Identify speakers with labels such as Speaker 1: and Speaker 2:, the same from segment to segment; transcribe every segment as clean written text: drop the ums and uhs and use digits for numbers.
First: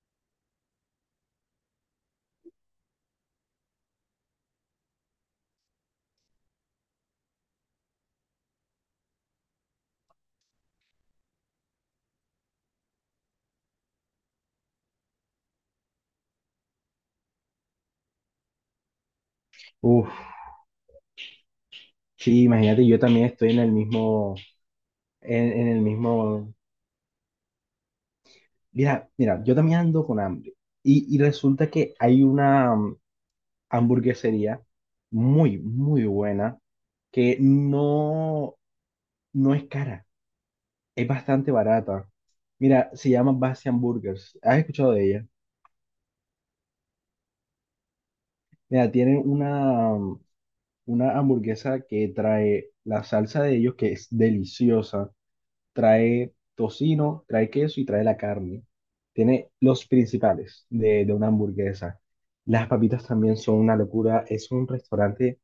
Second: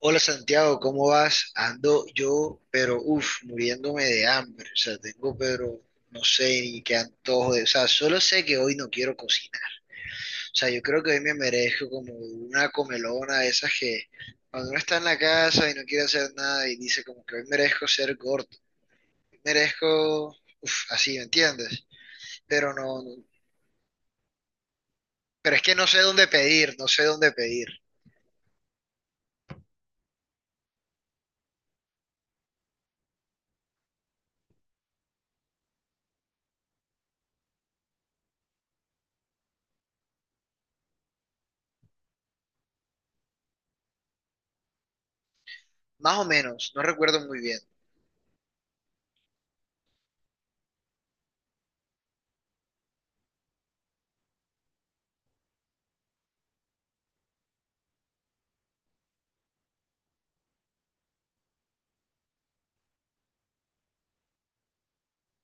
Speaker 1: Hola Santiago, ¿cómo vas? Ando yo, pero uff, muriéndome de hambre. O sea, tengo, pero no sé ni qué antojo de. O sea, solo sé que hoy no quiero cocinar. O sea, yo creo que hoy me merezco como una comelona de esas que cuando uno está en la casa y no quiere hacer nada y dice como que hoy merezco ser gordo.
Speaker 2: Uf,
Speaker 1: Merezco, uff, así, ¿me entiendes?
Speaker 2: sí,
Speaker 1: Pero
Speaker 2: imagínate, yo
Speaker 1: no,
Speaker 2: también estoy en el mismo, en,
Speaker 1: pero es
Speaker 2: en
Speaker 1: que
Speaker 2: el
Speaker 1: no sé dónde
Speaker 2: mismo.
Speaker 1: pedir, no sé dónde pedir.
Speaker 2: Mira, mira, yo también ando con hambre y resulta que hay una hamburguesería muy, muy buena que no, no es cara, es bastante barata. Mira, se llama Basi Hamburgers, ¿has escuchado de ella?
Speaker 1: Más o menos, no recuerdo muy bien.
Speaker 2: Mira, tienen una hamburguesa que trae la salsa de ellos que es deliciosa, trae tocino, trae queso y trae la carne. Tiene los principales de una hamburguesa. Las papitas también son una locura. Es un restaurante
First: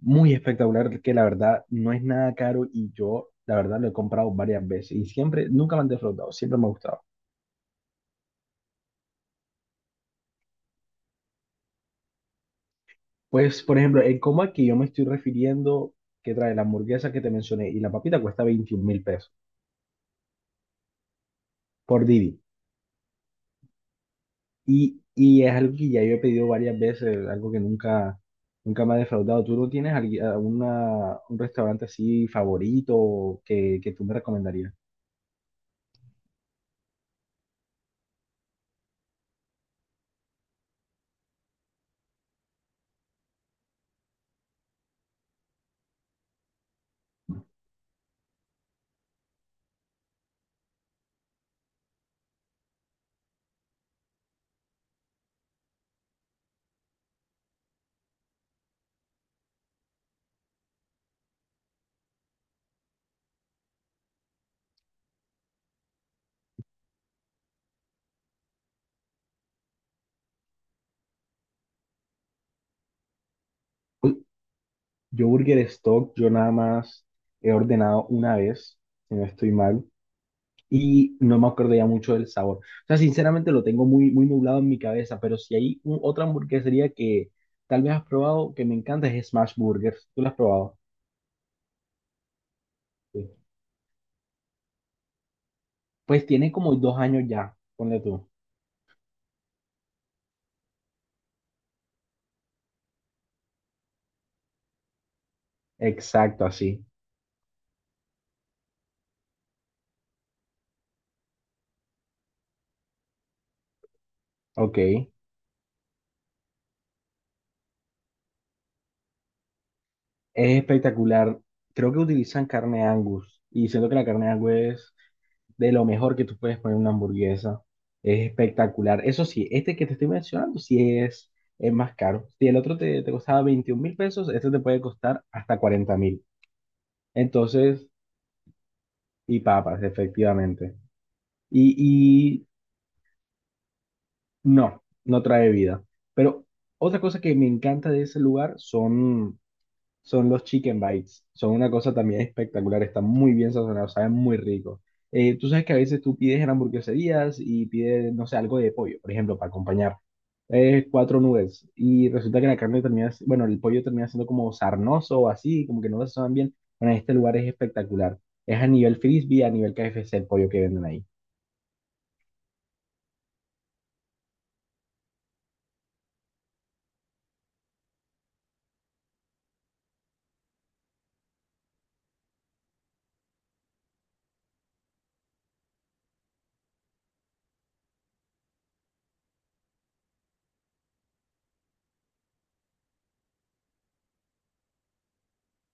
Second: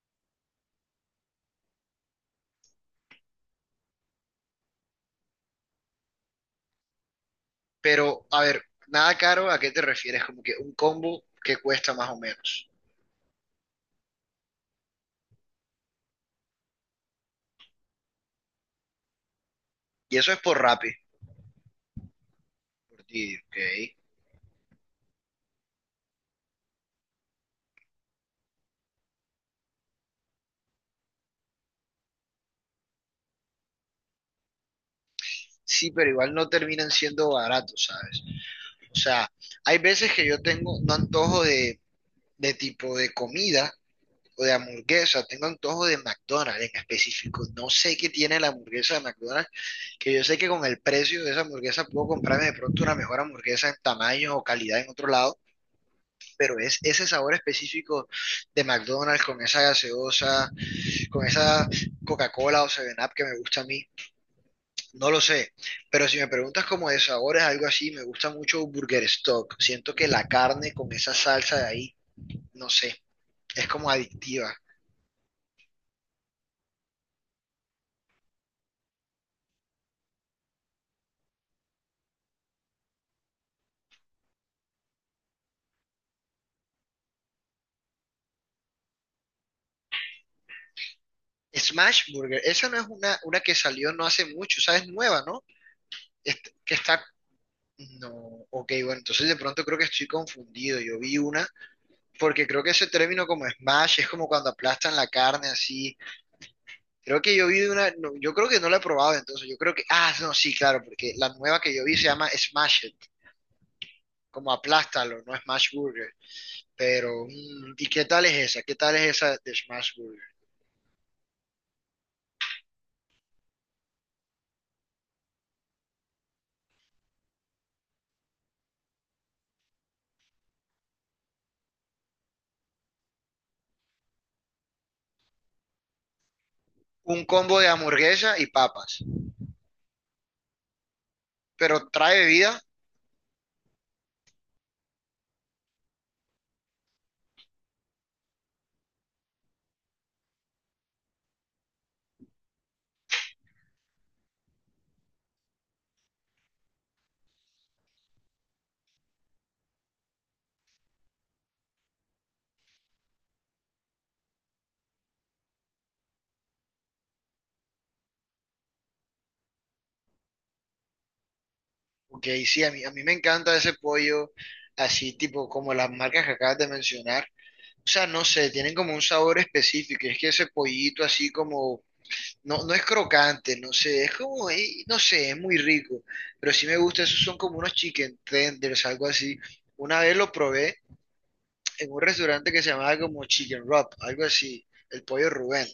Speaker 2: muy espectacular que la verdad no es nada caro y yo la verdad lo he comprado varias veces y siempre, nunca me han defraudado, siempre me ha gustado.
Speaker 1: Pero, a ver, nada caro, ¿a qué te refieres? Como que un combo que cuesta más o menos.
Speaker 2: Pues, por ejemplo, el combo al que yo me estoy refiriendo, que trae la hamburguesa que te mencioné y la papita cuesta 21.000 pesos
Speaker 1: Y eso es por Rappi,
Speaker 2: por Didi.
Speaker 1: por ti, ¿ok?
Speaker 2: Y es algo que ya yo he pedido varias veces, algo que nunca, nunca me ha defraudado. ¿Tú no tienes alguna, un restaurante así favorito que tú me recomendarías?
Speaker 1: Sí, pero igual no terminan siendo baratos, ¿sabes? O sea, hay veces que yo tengo un antojo de tipo de comida o de hamburguesa, tengo antojo de McDonald's en específico. No sé qué tiene la hamburguesa de McDonald's, que yo sé que con el precio de esa hamburguesa puedo comprarme de pronto una mejor hamburguesa en tamaño o calidad en otro lado, pero es ese sabor específico de McDonald's con esa gaseosa, con esa Coca-Cola o Seven up que me gusta a mí, no lo sé, pero si me preguntas como de sabores, algo así, me gusta mucho Burger Stock. Siento que la carne con esa salsa de ahí, no sé, es como
Speaker 2: Uy,
Speaker 1: adictiva.
Speaker 2: yo Burger Stock, yo nada más he ordenado una vez, si no estoy mal, y no me acuerdo ya mucho del sabor. O sea, sinceramente lo tengo muy, muy nublado en mi cabeza, pero si hay otra hamburguesería que tal vez has probado, que me encanta, es Smash Burgers. ¿Tú la has probado?
Speaker 1: Smash Burger, esa no es
Speaker 2: Sí.
Speaker 1: una que salió no hace mucho, o sea, es nueva, ¿no?
Speaker 2: Pues
Speaker 1: Es-
Speaker 2: tiene como
Speaker 1: que
Speaker 2: dos
Speaker 1: está...
Speaker 2: años ya, ponle
Speaker 1: No,
Speaker 2: tú.
Speaker 1: ok, bueno, entonces de pronto creo que estoy confundido. Yo vi una, porque creo que ese término como smash es como cuando aplastan la carne así.
Speaker 2: Exacto, así.
Speaker 1: Creo que yo vi de una, no, yo creo que no la he probado entonces, yo creo que, ah, no, sí, claro, porque la nueva que yo vi se llama Smash It, como
Speaker 2: Ok.
Speaker 1: aplástalo, no Smash Burger, pero, ¿y qué tal es esa? ¿Qué tal es esa de Smash Burger?
Speaker 2: Es espectacular. Creo que utilizan carne Angus y siento que la carne Angus es de lo mejor que tú puedes poner en una hamburguesa. Es espectacular. Eso sí, este que te estoy mencionando sí es, más caro. Si el otro te costaba 21.000 pesos, este te puede costar hasta 40.000.
Speaker 1: Un combo de
Speaker 2: Entonces,
Speaker 1: hamburguesa y papas,
Speaker 2: y papas, efectivamente. Y,
Speaker 1: pero trae
Speaker 2: y
Speaker 1: bebida,
Speaker 2: no, no trae vida. Pero otra cosa que me encanta de ese lugar son los chicken bites. Son una cosa también espectacular, están muy bien sazonados, saben muy rico. Tú sabes que a veces tú pides en hamburgueserías y pides, no sé, algo de pollo, por ejemplo, para acompañar. Cuatro nubes. Y resulta que la carne termina, bueno, el pollo termina siendo como sarnoso o así, como que no lo sazonan bien. Bueno, este lugar es espectacular. Es a nivel frisbee, a nivel KFC el pollo que venden ahí.
Speaker 1: ok, sí, a mí me encanta ese pollo, así tipo como las marcas que acabas de mencionar, o sea, no sé, tienen como un sabor específico, y es que ese pollito así como... No, no es crocante, no sé, es como, no sé, es muy rico, pero sí me gusta, esos son como unos chicken tenders, algo así. Una vez lo probé en un restaurante que se llamaba como Chicken Wrap, algo así, el pollo Rubén,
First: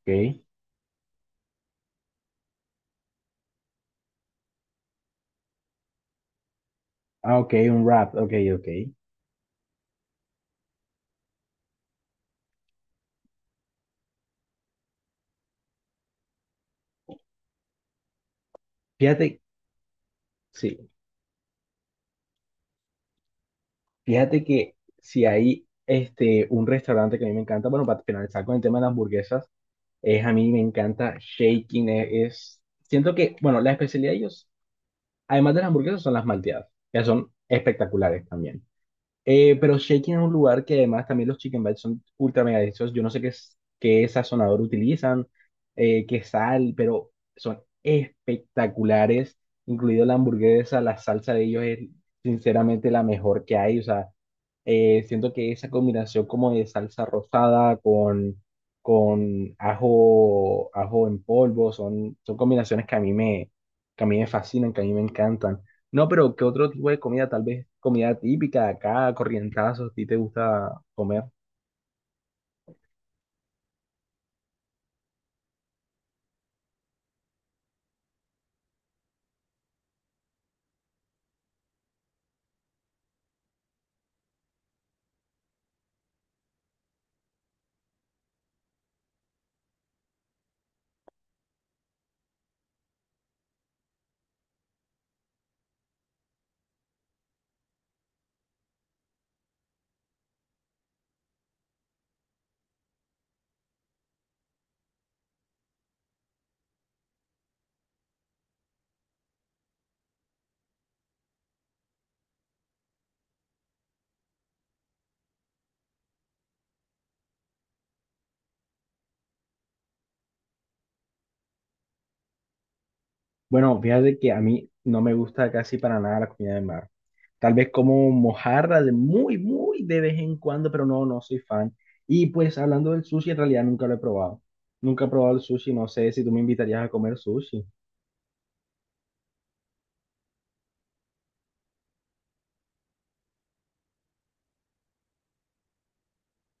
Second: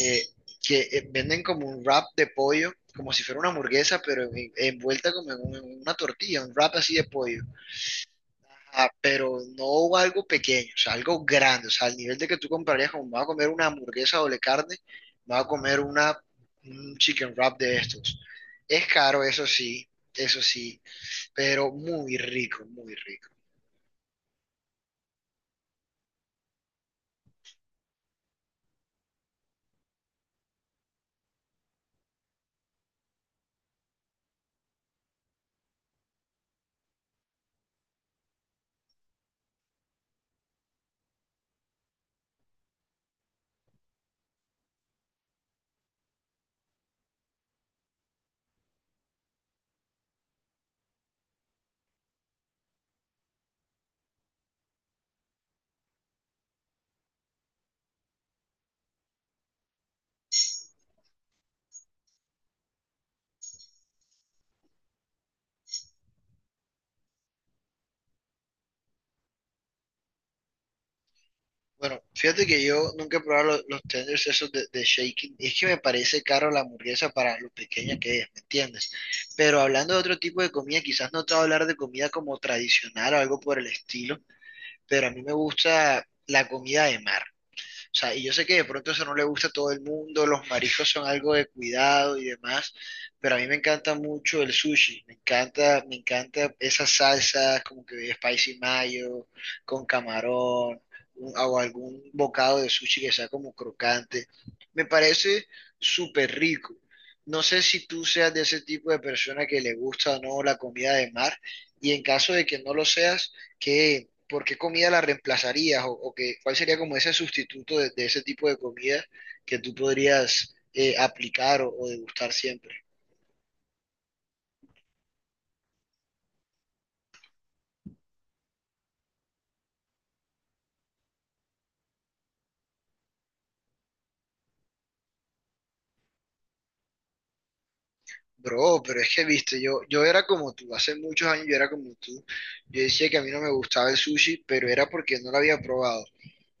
Speaker 1: eh, que venden como un wrap de pollo, como si fuera una hamburguesa, pero envuelta como en en una tortilla, un wrap así de
Speaker 2: Ah,
Speaker 1: pollo.
Speaker 2: ok, un wrap. Ok, ok.
Speaker 1: Ah, pero no algo pequeño, o sea, algo grande, o sea, al nivel de que tú comprarías como me voy a comer una hamburguesa doble carne, me voy a comer una, un chicken wrap de estos. Es caro,
Speaker 2: Fíjate,
Speaker 1: eso sí,
Speaker 2: sí.
Speaker 1: pero muy rico, muy rico.
Speaker 2: Fíjate que si hay este, un restaurante que a mí me encanta, bueno, para finalizar con el tema de las hamburguesas, es a mí me encanta Shaking, es, siento que, bueno, la especialidad de ellos, además de las hamburguesas, son las malteadas, que son espectaculares también. Pero Shaking es un lugar que además también los chicken bites son ultra mega deliciosos. Yo no sé qué, qué sazonador utilizan, qué sal, pero son espectaculares, incluido la hamburguesa, la salsa de ellos es sinceramente la mejor que hay. O sea, siento que esa combinación como de salsa rosada con, ajo, ajo en polvo son combinaciones que a mí me, que a mí me fascinan, que a mí me encantan. No, pero ¿qué otro tipo de comida? Tal vez comida típica de acá, corrientazos, ¿a ti te gusta comer?
Speaker 1: Bueno, fíjate que yo nunca he probado los tenders esos de Shaking. Es que me parece caro la hamburguesa para lo pequeña que es, ¿me entiendes? Pero hablando de otro tipo de comida, quizás no te voy a hablar de comida como tradicional o algo por el estilo, pero a mí me gusta la comida de mar. O sea, y yo sé que de pronto eso no le gusta a todo el mundo, los mariscos son algo de cuidado y demás, pero a mí me encanta mucho el sushi, me encanta esas salsas como que de spicy mayo, con camarón, o algún bocado de sushi que sea como crocante. Me parece súper rico. No sé si tú seas de ese tipo de persona que le gusta o no la comida de mar, y en caso de que no lo seas, ¿qué, ¿por qué comida la reemplazarías? O que, ¿cuál sería como ese sustituto de ese tipo de comida que tú podrías aplicar o degustar siempre?
Speaker 2: Bueno, fíjate que a mí no me gusta casi para nada la comida de mar. Tal vez como mojarra de muy, muy de vez en cuando, pero no, no soy fan. Y pues hablando del sushi, en realidad nunca lo he probado. Nunca he probado el sushi, no sé si tú me invitarías a comer sushi.
Speaker 1: Bro, pero es que, viste, yo era como tú, hace muchos años yo era como tú. Yo decía que a mí no me gustaba el sushi, pero era porque no lo había probado.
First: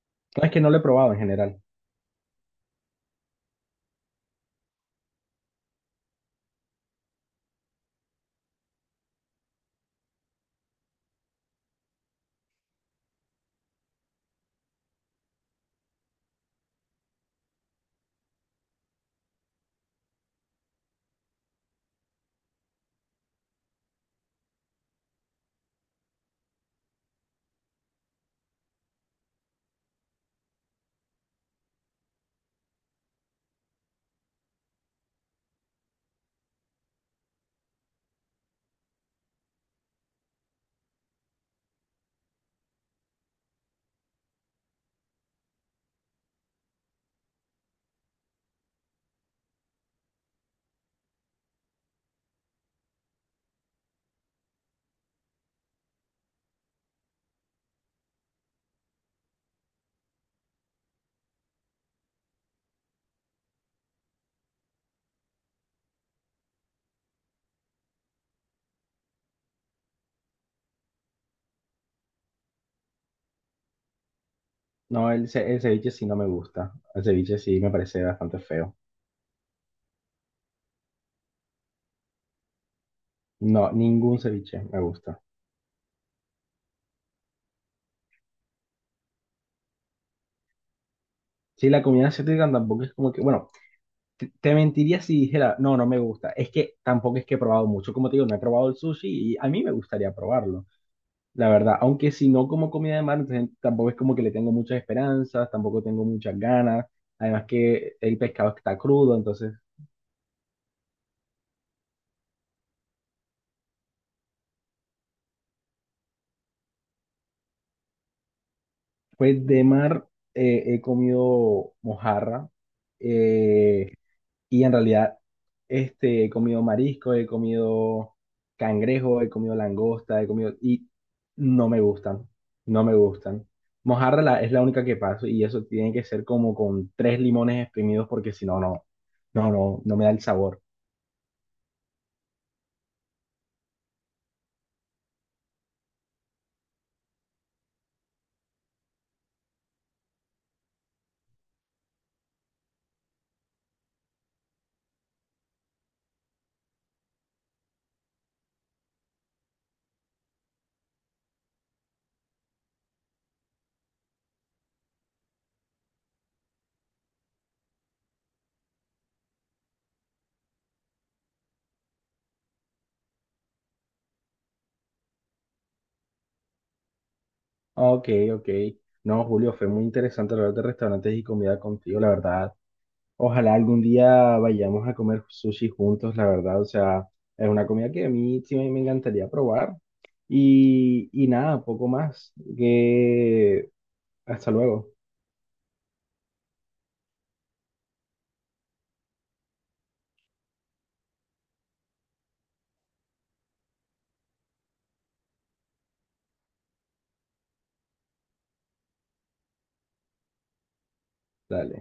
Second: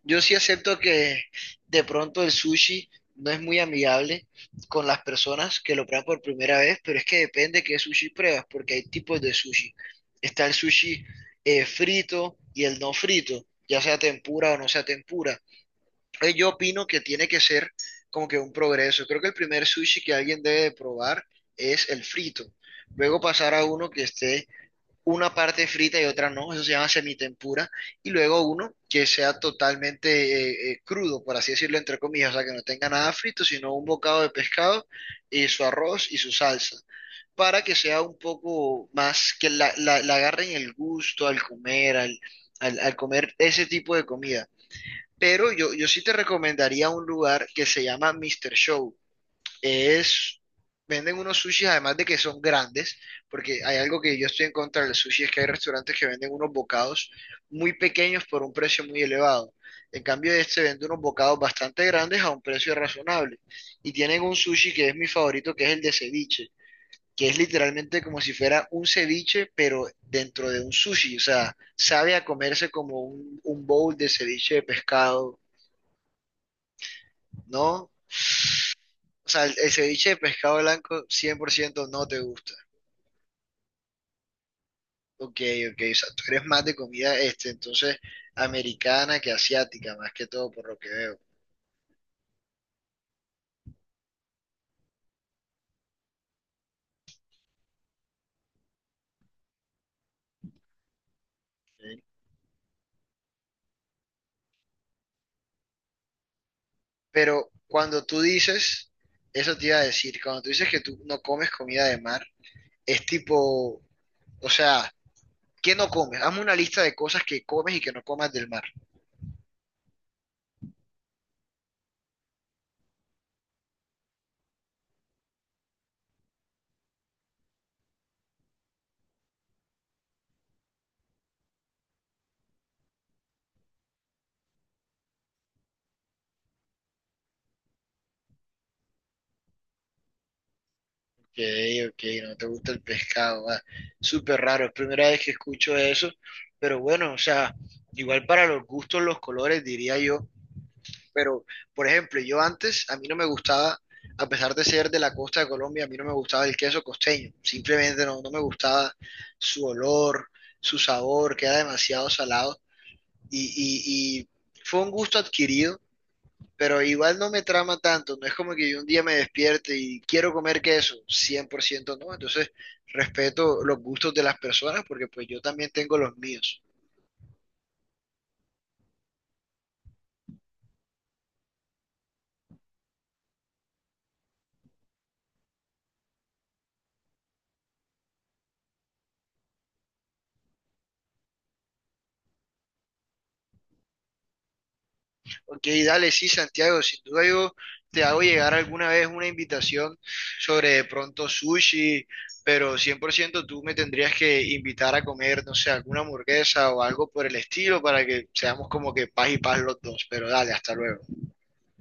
Speaker 1: Yo sí
Speaker 2: No, es que no lo
Speaker 1: acepto
Speaker 2: he probado en
Speaker 1: que
Speaker 2: general.
Speaker 1: de pronto el sushi no es muy amigable con las personas que lo prueban por primera vez, pero es que depende qué sushi pruebas, porque hay tipos de sushi. Está el sushi frito y el no frito, ya sea tempura o no sea tempura. Entonces, yo opino que tiene que ser como que un progreso. Creo que el primer sushi que alguien debe de probar es el frito. Luego pasar a uno que esté una parte frita y otra no, eso se llama semitempura, y luego uno que sea totalmente crudo, por así decirlo, entre comillas, o sea, que no tenga nada frito, sino un bocado de pescado y su arroz y su salsa, para que sea un poco más, que la agarren el gusto al comer, al, al, al comer ese tipo de comida. Pero yo sí te recomendaría un lugar que se llama Mr. Show. Es, venden unos sushis además de que son grandes, porque hay algo que yo estoy en contra del sushi, es que hay restaurantes que venden unos bocados muy pequeños por un precio muy elevado. En cambio, este vende unos bocados bastante grandes a un precio razonable. Y tienen un sushi que es mi favorito, que es el de ceviche, que es literalmente como si fuera un ceviche, pero dentro de un sushi. O sea, sabe a comerse como un bowl de ceviche de
Speaker 2: No,
Speaker 1: pescado,
Speaker 2: el ceviche sí no me gusta. El ceviche sí me
Speaker 1: ¿no?
Speaker 2: parece bastante feo.
Speaker 1: O sea, el ceviche de pescado blanco 100% no te gusta.
Speaker 2: No, ningún ceviche me gusta.
Speaker 1: Ok, ok, o sea, tú eres más de comida, este, entonces, americana que asiática, más que todo, por lo que veo.
Speaker 2: Sí, la comida asiática tampoco es como que, bueno. Te mentiría si dijera, no, no me gusta. Es que tampoco es que he probado mucho. Como te digo, no he probado el sushi y a mí me gustaría probarlo, la verdad.
Speaker 1: ¿Ok?
Speaker 2: Aunque si no como comida de mar, entonces tampoco es como que le tengo muchas esperanzas, tampoco tengo muchas ganas. Además
Speaker 1: Pero
Speaker 2: que
Speaker 1: cuando
Speaker 2: el
Speaker 1: tú
Speaker 2: pescado está
Speaker 1: dices,
Speaker 2: crudo, entonces,
Speaker 1: eso te iba a decir, cuando tú dices que tú no comes comida de mar, es tipo, o sea, ¿qué no comes? Hazme una lista de cosas que comes y que no comas del mar.
Speaker 2: pues de mar he comido mojarra. eh, Y en realidad, este, he comido marisco, he comido cangrejo, he comido langosta, he comido... Y no me gustan, no me gustan. Mojarra es la única que paso y eso tiene que ser como con tres limones exprimidos porque si no, no, no, no, no me da el sabor.
Speaker 1: Ok, ok, no te gusta el pescado, ah. Súper raro, es primera vez que escucho eso, pero bueno, o sea, igual para los gustos, los colores, diría yo. Pero, por ejemplo, yo antes, a mí no me gustaba, a pesar de ser de la costa de Colombia, a mí no me gustaba el queso costeño. Simplemente no me gustaba su olor, su sabor, que era demasiado salado. Y fue un gusto adquirido, pero igual no me trama tanto. No es como que yo un día me despierte y quiero comer queso. 100% no. Entonces, respeto los gustos de las personas porque pues yo también tengo los míos.
Speaker 2: Ok, ok. No, Julio, fue muy interesante hablar de restaurantes y comida contigo, la verdad. Ojalá algún día vayamos a comer sushi juntos, la verdad. O sea, es una comida que a mí sí me encantaría probar. Y nada, poco más. Que hasta luego.
Speaker 1: Ok, dale, sí, Santiago, sin duda yo te hago llegar alguna vez una invitación sobre de pronto sushi, pero 100% tú me tendrías que invitar a comer, no sé, alguna hamburguesa o algo por el estilo para que seamos como que paz y paz los dos, pero dale, hasta luego.
Speaker 2: Dale.